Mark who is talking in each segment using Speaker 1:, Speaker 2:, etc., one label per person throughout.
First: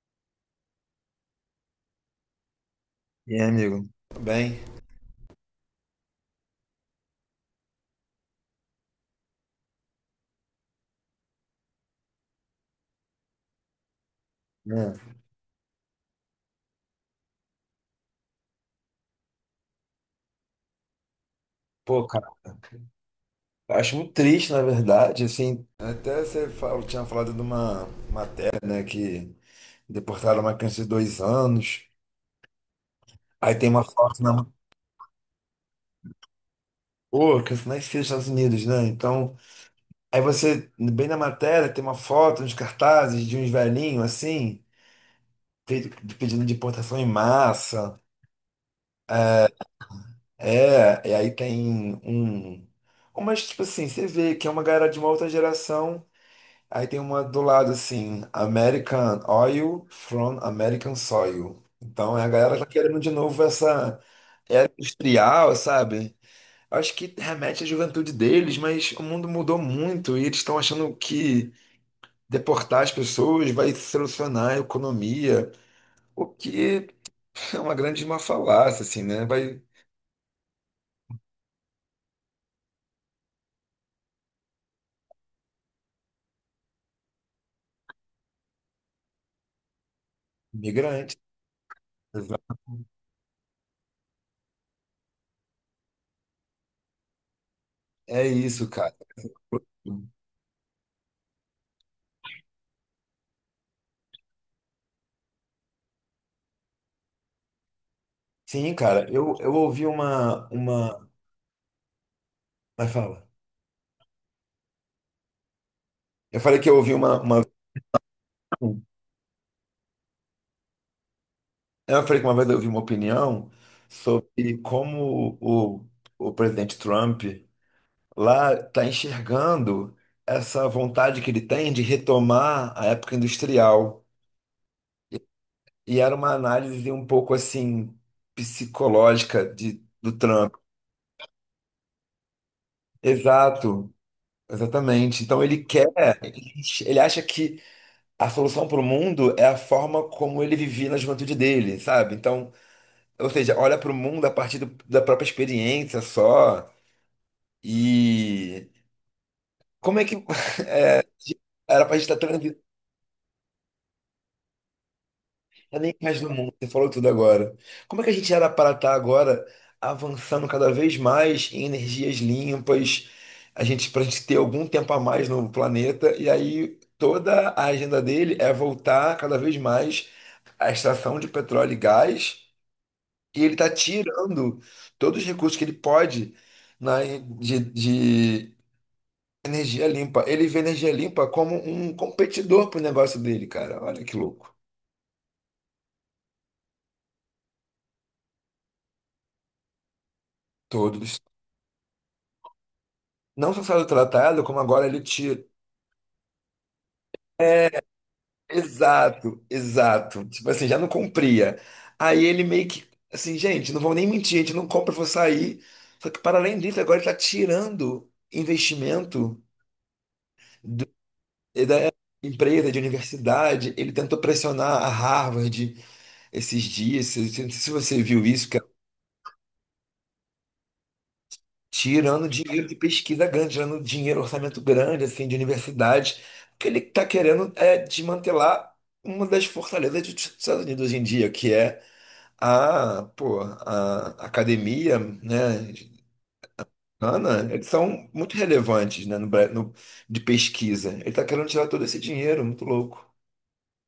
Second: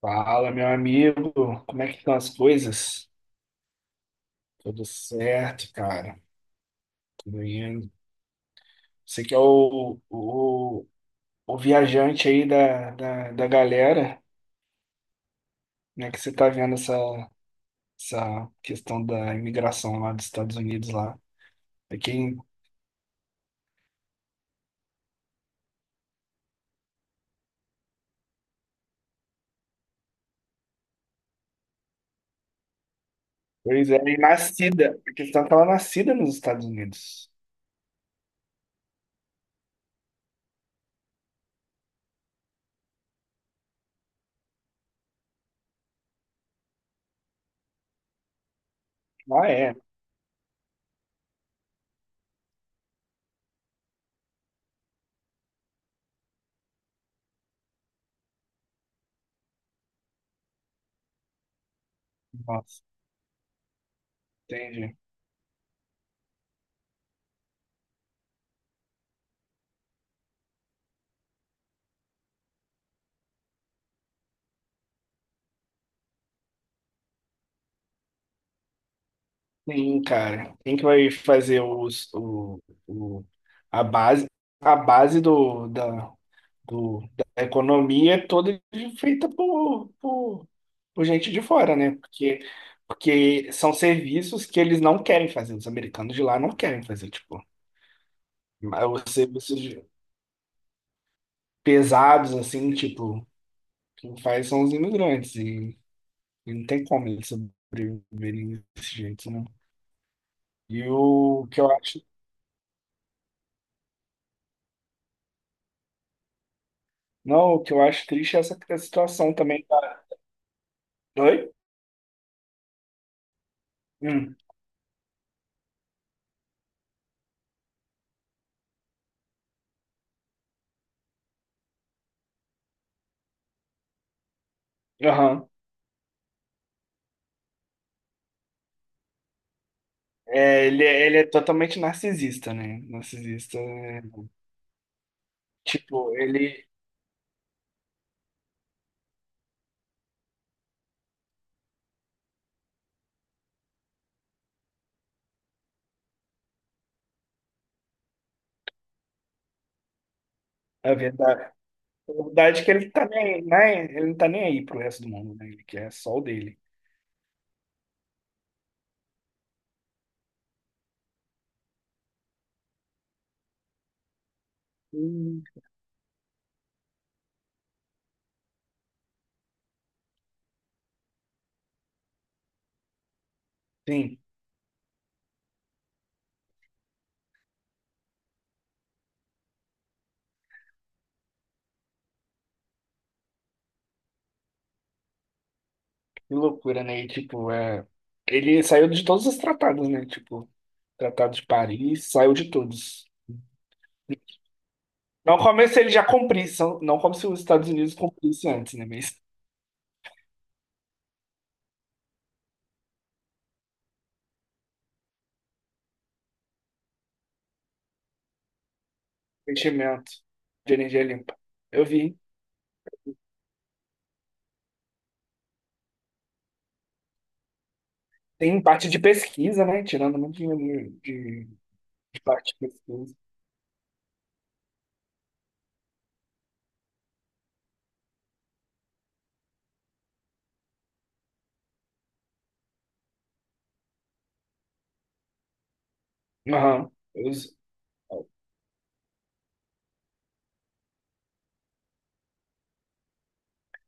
Speaker 1: Fala, meu amigo, como é que estão as coisas?
Speaker 2: E aí, amigo? Tudo bem.
Speaker 1: Tudo certo, cara. Tudo indo. Você que é o viajante aí da galera,
Speaker 2: É.
Speaker 1: né? Que você tá vendo essa questão da imigração lá dos Estados Unidos lá. É
Speaker 2: Pô, cara,
Speaker 1: quem,
Speaker 2: eu acho muito triste, na verdade, assim, até você tinha falado de uma matéria, né, que deportaram uma criança de 2 anos, aí tem uma
Speaker 1: pois é, e
Speaker 2: foto na...
Speaker 1: nascida. A questão é que ela é nascida nos Estados Unidos.
Speaker 2: Pô, a criança nasceu nos Estados Unidos, né, então, aí você, bem na matéria, tem uma foto, uns cartazes de uns velhinhos, assim, pe- pedindo deportação em massa,
Speaker 1: Ah, é.
Speaker 2: é, e aí tem um... Mas, tipo assim, você vê que é uma galera de uma outra geração. Aí tem uma do lado assim, American Oil from American Soil. Então é a galera tá
Speaker 1: Nossa,
Speaker 2: querendo de novo essa era
Speaker 1: entendi.
Speaker 2: industrial, sabe? Acho que remete à juventude deles, mas o mundo mudou muito e eles estão achando que deportar as pessoas vai solucionar a economia, o que é uma grande uma falácia, assim, né? Vai
Speaker 1: Sim, cara. Quem que vai fazer o, a base? A base da economia é toda feita por
Speaker 2: migrante.
Speaker 1: gente de fora, né? Porque,
Speaker 2: Exato.
Speaker 1: porque são serviços que eles não querem fazer, os americanos de lá não querem fazer, tipo,
Speaker 2: É isso,
Speaker 1: mas
Speaker 2: cara.
Speaker 1: os pesados, assim, tipo, quem faz são os imigrantes, e não tem como eles sobreviverem
Speaker 2: Sim,
Speaker 1: desse
Speaker 2: cara,
Speaker 1: jeito,
Speaker 2: eu,
Speaker 1: né?
Speaker 2: eu ouvi uma,
Speaker 1: E
Speaker 2: uma.
Speaker 1: o que eu acho,
Speaker 2: Mas fala. Eu falei que eu ouvi uma, uma.
Speaker 1: não, o que eu acho triste é essa situação também. Oi?
Speaker 2: Eu falei que uma vez eu vi uma opinião
Speaker 1: Hum,
Speaker 2: sobre como o presidente Trump lá está enxergando essa vontade que ele tem de retomar a época industrial.
Speaker 1: aham.
Speaker 2: E era uma análise um pouco assim psicológica de, do Trump.
Speaker 1: É, ele é totalmente narcisista, né? Narcisista
Speaker 2: Exato,
Speaker 1: é
Speaker 2: exatamente. Então ele quer,
Speaker 1: Tipo, ele.
Speaker 2: ele acha que a solução para o mundo é a forma como ele vivia na juventude dele, sabe? Então, ou seja, olha para o mundo a partir da própria experiência só. E como é que
Speaker 1: A verdade,
Speaker 2: era pra gente
Speaker 1: a
Speaker 2: estar transitando
Speaker 1: verdade é que ele tá nem, né? Ele não tá nem aí pro resto do mundo, né? Ele quer
Speaker 2: nem
Speaker 1: só
Speaker 2: mais
Speaker 1: o
Speaker 2: do mundo?
Speaker 1: dele.
Speaker 2: Você falou tudo agora. Como é que a gente era para estar agora avançando cada vez mais em energias limpas, a gente para a gente ter algum tempo a mais
Speaker 1: Hum.
Speaker 2: no planeta, e aí toda a agenda dele é voltar cada vez mais à extração de petróleo e gás, e ele está
Speaker 1: Sim,
Speaker 2: tirando todos os recursos que ele pode na, de energia limpa. Ele vê energia limpa como um competidor pro negócio dele, cara. Olha que louco.
Speaker 1: que loucura, né? E, tipo, é, ele saiu de todos os tratados, né? Tipo,
Speaker 2: Todos.
Speaker 1: Tratado de Paris, saiu de todos.
Speaker 2: Não só saiu tratado, como agora ele
Speaker 1: Não
Speaker 2: tira.
Speaker 1: como se ele já cumprisse, não como se os Estados Unidos cumprissem antes, né? Mas
Speaker 2: Exato, exato. Tipo assim, já não cumpria. Aí ele meio que. Assim, gente, não vou nem mentir, a gente não compra, eu vou sair. Só que para além disso, agora ele está tirando investimento
Speaker 1: investimento de
Speaker 2: do-
Speaker 1: energia limpa. Eu
Speaker 2: da
Speaker 1: vi.
Speaker 2: empresa, de universidade. Ele tentou pressionar a Harvard esses dias. Se você viu isso,
Speaker 1: Tem parte de pesquisa, né? Tirando muito dinheiro de
Speaker 2: tirando
Speaker 1: parte
Speaker 2: dinheiro
Speaker 1: de
Speaker 2: de
Speaker 1: pesquisa.
Speaker 2: pesquisa grande, tirando dinheiro, orçamento grande, assim, de universidades, que ele está querendo é desmantelar uma das fortalezas dos Estados Unidos hoje em dia, que é a, pô, a academia, né,
Speaker 1: Aham.
Speaker 2: americana.
Speaker 1: Os-
Speaker 2: Eles são muito relevantes, né, no, de pesquisa. Ele está querendo tirar todo esse dinheiro, muito louco.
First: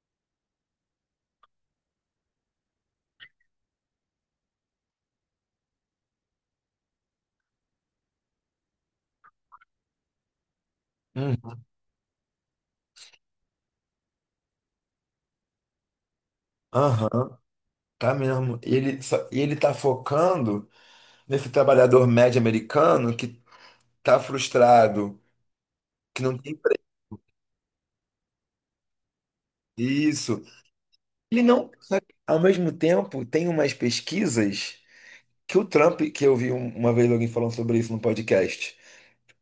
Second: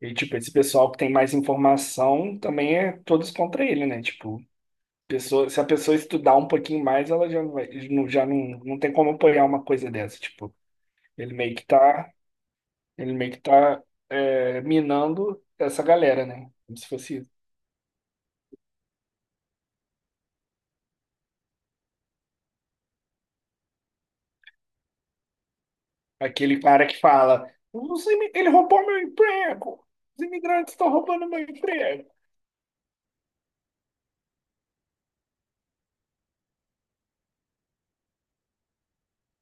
Speaker 1: E, tipo, esse pessoal que tem mais informação também é todos contra ele, né? Tipo, pessoa, se a pessoa estudar um pouquinho mais, ela já não vai, não- já não, não tem como apoiar uma coisa dessa. Tipo, ele meio
Speaker 2: Hum.
Speaker 1: que tá, ele meio que tá é, minando essa galera, né? Como se fosse
Speaker 2: Aham, tá mesmo. E ele, e ele tá focando nesse trabalhador médio americano que tá frustrado, que não tem
Speaker 1: aquele
Speaker 2: pra
Speaker 1: cara que fala: "Os imi- ele roubou meu emprego! Os
Speaker 2: isso.
Speaker 1: imigrantes estão roubando meu
Speaker 2: Ele não. Só que,
Speaker 1: emprego!
Speaker 2: ao mesmo tempo, tem umas pesquisas que o Trump, que eu vi uma vez alguém falando sobre isso no podcast.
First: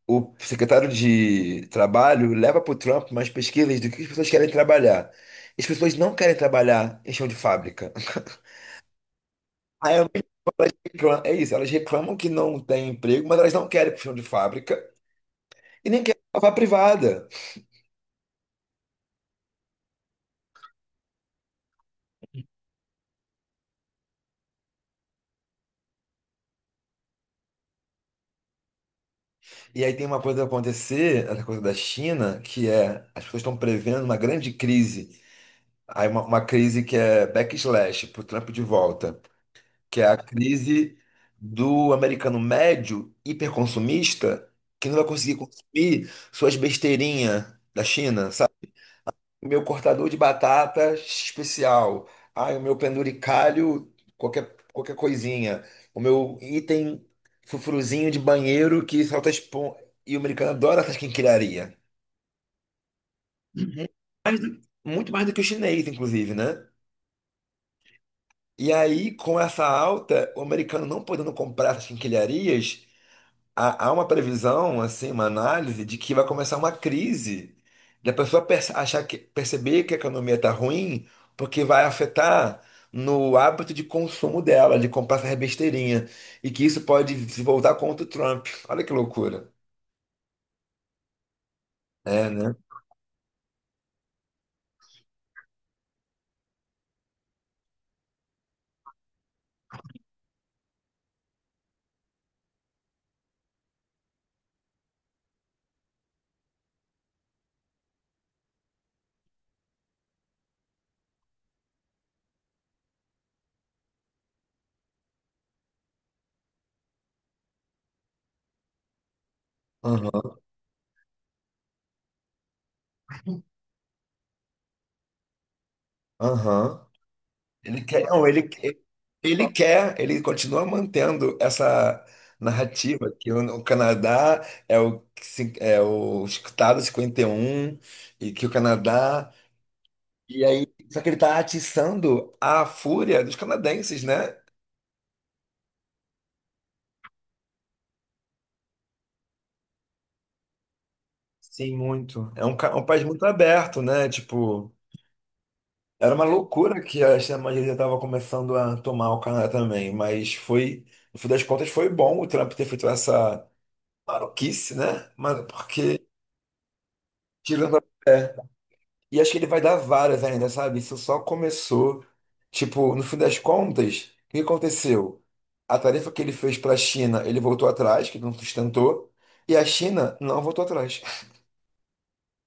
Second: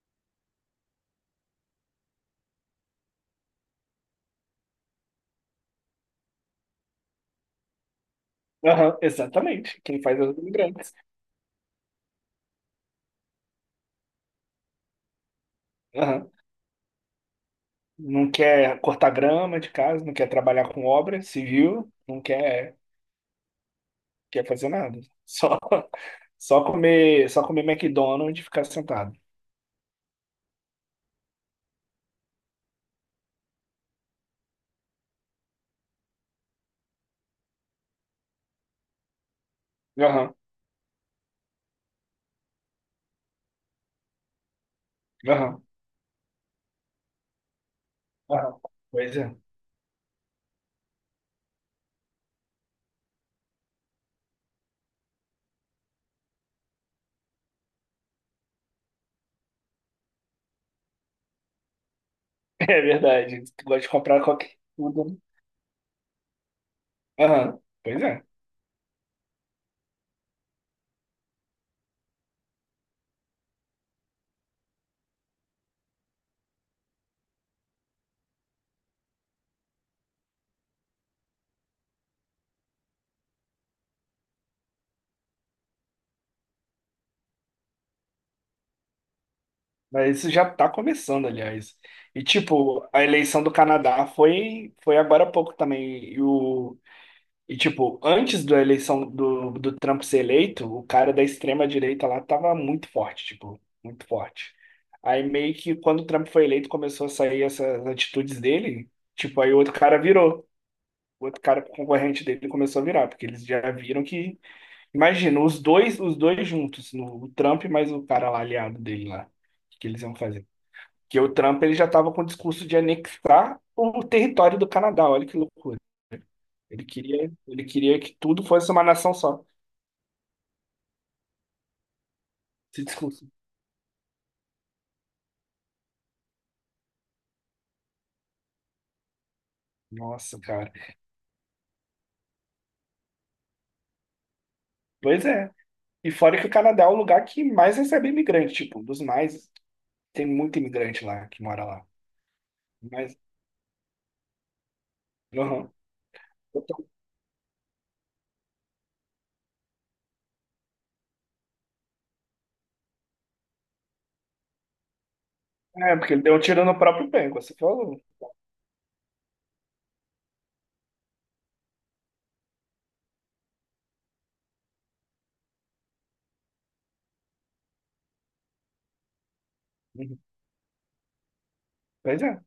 Speaker 2: O secretário de Trabalho leva para o Trump umas pesquisas do que as pessoas querem trabalhar. As pessoas não querem trabalhar em chão de fábrica.
Speaker 1: Aham, exatamente.
Speaker 2: Aí,
Speaker 1: Quem
Speaker 2: ao mesmo
Speaker 1: faz é os
Speaker 2: tempo,
Speaker 1: imigrantes.
Speaker 2: é isso, elas reclamam que não tem emprego, mas elas não querem pro chão de fábrica e nem querem para a privada.
Speaker 1: Não quer cortar grama de casa, não quer trabalhar com obra civil, não quer, quer fazer nada. Só, só comer McDonald's e ficar sentado.
Speaker 2: E aí tem uma coisa a acontecer, essa coisa da China, que é as pessoas estão prevendo uma grande crise. Aí uma crise que é backslash, pro Trump de volta, que é a
Speaker 1: Aham,
Speaker 2: crise do americano médio hiperconsumista que não vai conseguir
Speaker 1: aham,
Speaker 2: consumir suas besteirinhas da China, sabe?
Speaker 1: aham. Pois é.
Speaker 2: O meu cortador de batata especial, ai, o meu penduricalho, qualquer coisinha, o meu item frufruzinho de banheiro que solta espon... E o americano adora essas quinquilharias.
Speaker 1: É verdade. Gosta de comprar
Speaker 2: Mas,
Speaker 1: qualquer tudo.
Speaker 2: muito
Speaker 1: Né?
Speaker 2: mais do que o chinês, inclusive, né?
Speaker 1: Aham, pois é.
Speaker 2: E aí, com essa alta, o americano não podendo comprar essas quinquilharias, há uma previsão, assim, uma análise de que vai começar uma crise. Da pessoa achar que, perceber que a economia está ruim, porque vai afetar no hábito de consumo dela, de comprar essa besteirinha. E que isso pode se voltar contra o Trump. Olha que loucura.
Speaker 1: Mas isso já tá começando, aliás. E,
Speaker 2: É, né?
Speaker 1: tipo, a eleição do Canadá foi agora há pouco também. E o, e, tipo, antes da eleição do Trump ser eleito, o cara da extrema-direita lá tava muito forte, tipo, muito forte. Aí meio que quando o Trump foi eleito, começou a sair essas atitudes dele, tipo, aí o outro cara virou. O outro cara concorrente dele começou a virar, porque eles já viram que. Imagina, os dois juntos, no, o Trump mais o cara lá aliado dele lá. O que que eles iam
Speaker 2: Aham,
Speaker 1: fazer? Porque o Trump ele já tava com o discurso de anexar o território do Canadá, olha que loucura. Ele
Speaker 2: aham.
Speaker 1: queria, ele
Speaker 2: Ele
Speaker 1: queria
Speaker 2: quer,
Speaker 1: que
Speaker 2: não,
Speaker 1: tudo
Speaker 2: ele,
Speaker 1: fosse uma nação só.
Speaker 2: ele quer, ele continua mantendo essa
Speaker 1: Esse
Speaker 2: narrativa
Speaker 1: discurso.
Speaker 2: que o Canadá é o, que se- é o Estado 51 e um e que o Canadá.
Speaker 1: Nossa,
Speaker 2: E aí,
Speaker 1: cara.
Speaker 2: só que ele está atiçando a fúria dos canadenses, né?
Speaker 1: Pois é. E fora que o Canadá é o lugar que mais recebe imigrante, tipo, um dos mais. Tem muito imigrante lá que mora
Speaker 2: Sim,
Speaker 1: lá.
Speaker 2: muito. É um, um país
Speaker 1: Mas.
Speaker 2: muito aberto, né? Tipo,
Speaker 1: Uhum.
Speaker 2: era uma loucura
Speaker 1: Então,
Speaker 2: que a extrema-direita estava começando a tomar o Canadá também, mas foi, no fim das contas, foi bom o Trump ter feito essa maluquice, né? Mas
Speaker 1: é,
Speaker 2: porque
Speaker 1: porque ele deu um tiro no próprio pé, como você
Speaker 2: tirando
Speaker 1: falou.
Speaker 2: a... é. E acho que ele vai dar várias ainda, sabe? Isso só começou. Tipo, no fim das contas, o que aconteceu? A tarefa que ele fez para a China, ele voltou atrás, que não sustentou, e a China
Speaker 1: Uhum.
Speaker 2: não voltou atrás.
Speaker 1: Pois é.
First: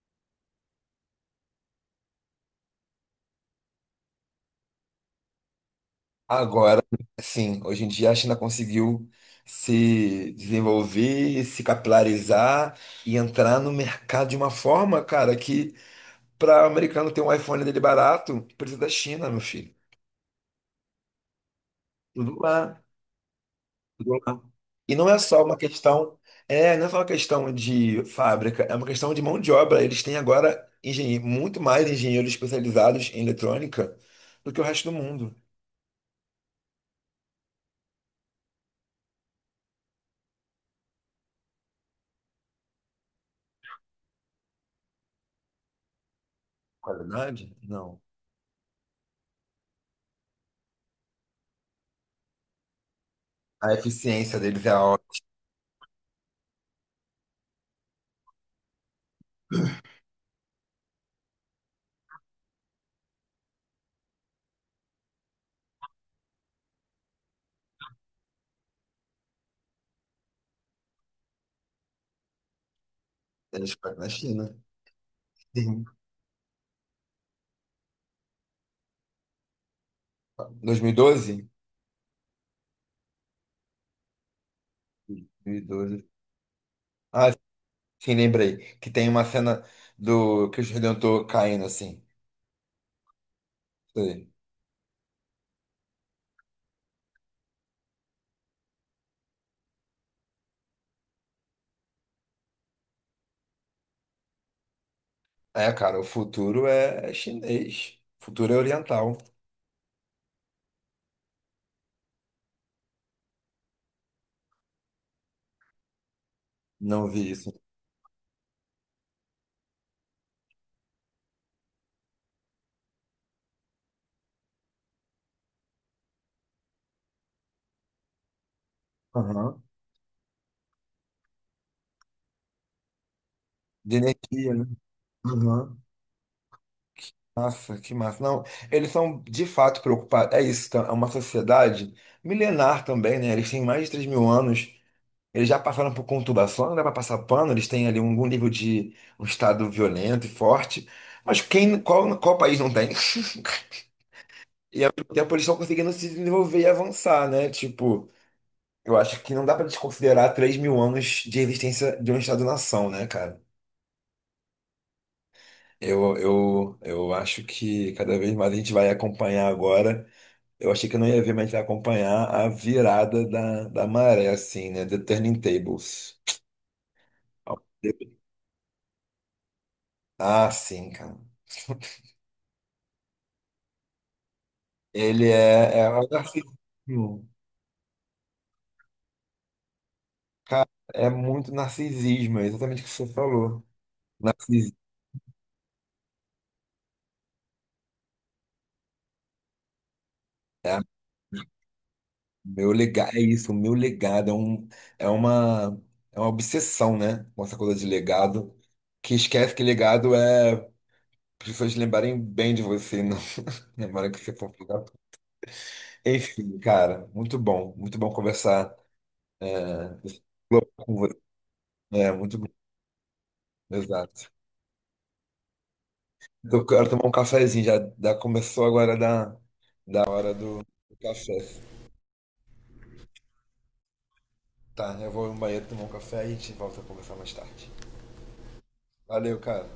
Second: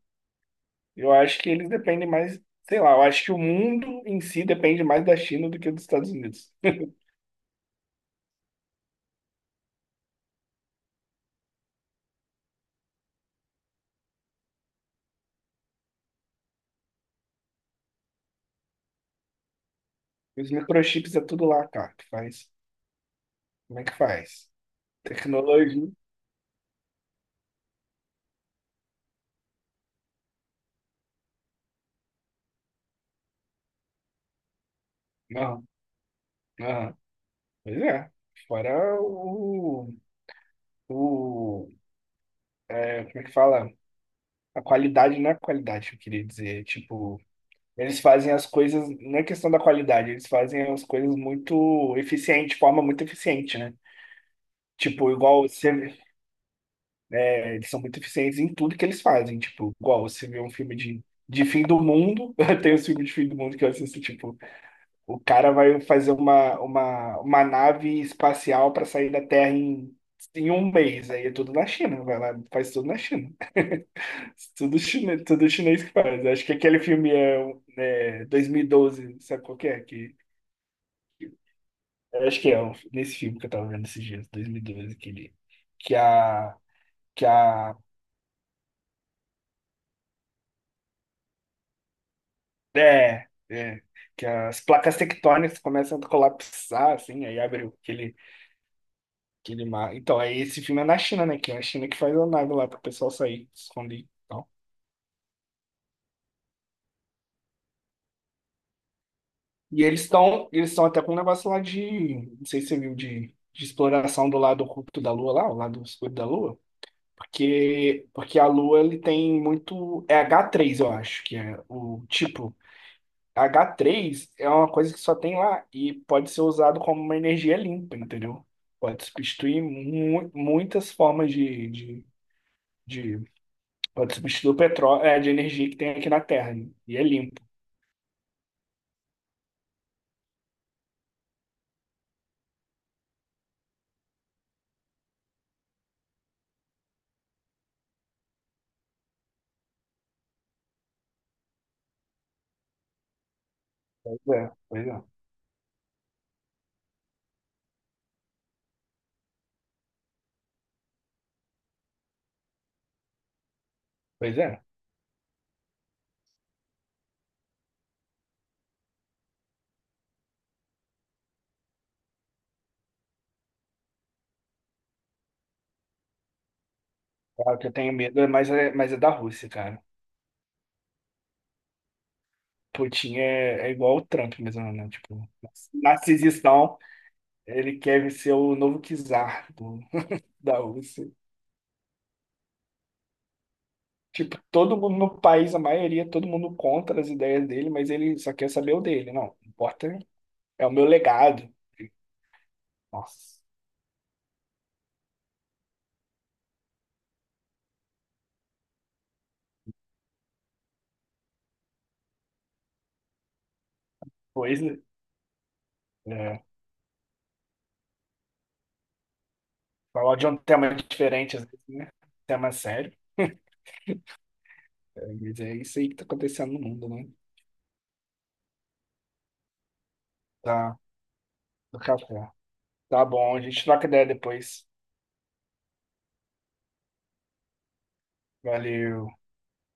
Speaker 1: Eu acho que eles dependem mais, sei lá, eu acho que o mundo em si depende mais da China do que dos Estados Unidos.
Speaker 2: Agora, sim, hoje em dia a China conseguiu se desenvolver, se capilarizar e entrar no mercado de uma forma, cara, que para o americano ter um iPhone dele barato, precisa da China, meu filho.
Speaker 1: Os microchips é tudo lá, cara, que
Speaker 2: Tudo
Speaker 1: faz.
Speaker 2: lá.
Speaker 1: Como é que faz?
Speaker 2: E não é só uma
Speaker 1: Tecnologia.
Speaker 2: questão, é, não é só uma questão de fábrica, é uma questão de mão de obra. Eles têm agora muito mais engenheiros especializados em eletrônica do que o resto do mundo.
Speaker 1: Não, não. Pois é. Fora o. É, como é que fala? A qualidade não é qualidade, que eu queria dizer. Tipo,
Speaker 2: Qualidade?
Speaker 1: eles
Speaker 2: Não.
Speaker 1: fazem as coisas. Não é questão da qualidade, eles fazem as coisas muito eficiente, de forma muito eficiente,
Speaker 2: A
Speaker 1: né?
Speaker 2: eficiência deles é a
Speaker 1: Tipo,
Speaker 2: ótima.
Speaker 1: igual você. É, eles são muito eficientes em tudo que eles fazem. Tipo, igual você vê um filme de fim do mundo. Tem os filmes de fim do mundo que eu assisto, tipo. O cara vai fazer uma nave espacial para sair da Terra em, em um mês. Aí é tudo na China. Vai lá, faz tudo na China.
Speaker 2: Eles fazem na China.
Speaker 1: Tudo chinês
Speaker 2: Sim.
Speaker 1: que faz. Acho que aquele filme é, é 2012, sabe qual que é? Que,
Speaker 2: 2012?
Speaker 1: eu acho que nesse filme que eu tava vendo esses dias, 2012, aquele, que
Speaker 2: 2012.
Speaker 1: a, que
Speaker 2: Ah,
Speaker 1: a,
Speaker 2: sim, lembrei. Que tem uma cena do Cristo Redentor caindo assim.
Speaker 1: é, é, que
Speaker 2: Sei.
Speaker 1: as placas tectônicas começam a colapsar, assim, aí abre aquele aquele mar. Então, aí esse filme é na China, né? Que é a China que faz a nave lá para o pessoal sair, se esconder. E tal.
Speaker 2: É, cara, o futuro é chinês. O futuro é oriental.
Speaker 1: E eles estão até com um negócio lá de. Não sei se você viu, de exploração do lado oculto da Lua lá, o lado escuro da Lua.
Speaker 2: Não vi isso.
Speaker 1: Porque a Lua ele tem muito. É h três eu acho, que é o tipo. H três é uma coisa que só tem lá e pode ser usado como uma energia limpa, entendeu? Pode
Speaker 2: Aham.
Speaker 1: substituir mu muitas formas de
Speaker 2: De
Speaker 1: pode substituir
Speaker 2: energia,
Speaker 1: o
Speaker 2: né?
Speaker 1: petróleo, é, de energia que
Speaker 2: Aham.
Speaker 1: tem aqui na Terra. Né? E é limpo.
Speaker 2: Nossa, que massa. Não, eles são de fato preocupados. É isso, tá? É uma sociedade milenar também, né? Eles têm mais de 3 mil anos. Eles já passaram por conturbação, não dá para passar pano, eles têm ali algum nível de um estado violento e forte. Mas quem, qual, qual país não tem?
Speaker 1: Pois é,
Speaker 2: E
Speaker 1: pois
Speaker 2: ao mesmo
Speaker 1: é.
Speaker 2: tempo eles estão conseguindo se desenvolver e avançar, né? Tipo, eu acho que não dá pra desconsiderar 3 mil anos de existência de um Estado-nação, né, cara?
Speaker 1: Pois é.
Speaker 2: Eu acho que cada vez mais a gente vai acompanhar agora. Eu achei que eu não ia ver, mas a gente vai acompanhar a virada da maré, assim, né? The Turning Tables.
Speaker 1: Claro que eu tenho medo, é mas é da Rússia, cara.
Speaker 2: Ah, sim, cara.
Speaker 1: Putin é igual o Trump mesmo, né? Tipo,
Speaker 2: Ele é, é o narcisismo.
Speaker 1: narcisistão. Ele quer ser o novo czar da
Speaker 2: É
Speaker 1: Rússia.
Speaker 2: muito narcisismo, é exatamente o que você falou.
Speaker 1: Tipo, todo
Speaker 2: Narcisismo.
Speaker 1: mundo no país, a maioria, todo mundo contra as ideias dele, mas ele só quer saber o dele. Não, não importa, é o meu legado.
Speaker 2: Meu legado, é
Speaker 1: Nossa,
Speaker 2: isso, o meu legado é, um, é uma, é uma obsessão, né? Com essa coisa de legado, que esquece que legado é pessoas lembrarem bem de você, não lembrarem que você foi um
Speaker 1: pois, né?
Speaker 2: lugar.
Speaker 1: É,
Speaker 2: Enfim, cara, muito bom conversar é,
Speaker 1: falar de um tema
Speaker 2: com você.
Speaker 1: diferente, às vezes, né? Um
Speaker 2: É, muito bom,
Speaker 1: tema sério.
Speaker 2: exato.
Speaker 1: Mas é isso aí que tá acontecendo no
Speaker 2: Eu
Speaker 1: mundo,
Speaker 2: quero tomar
Speaker 1: né?
Speaker 2: um cafezinho, já, já começou agora da hora do
Speaker 1: Tá,
Speaker 2: do café.
Speaker 1: do café. Tá bom, a gente troca ideia depois.
Speaker 2: Tá, eu vou no banheiro tomar um café e a gente volta a conversar mais tarde.
Speaker 1: Valeu.
Speaker 2: Valeu, cara.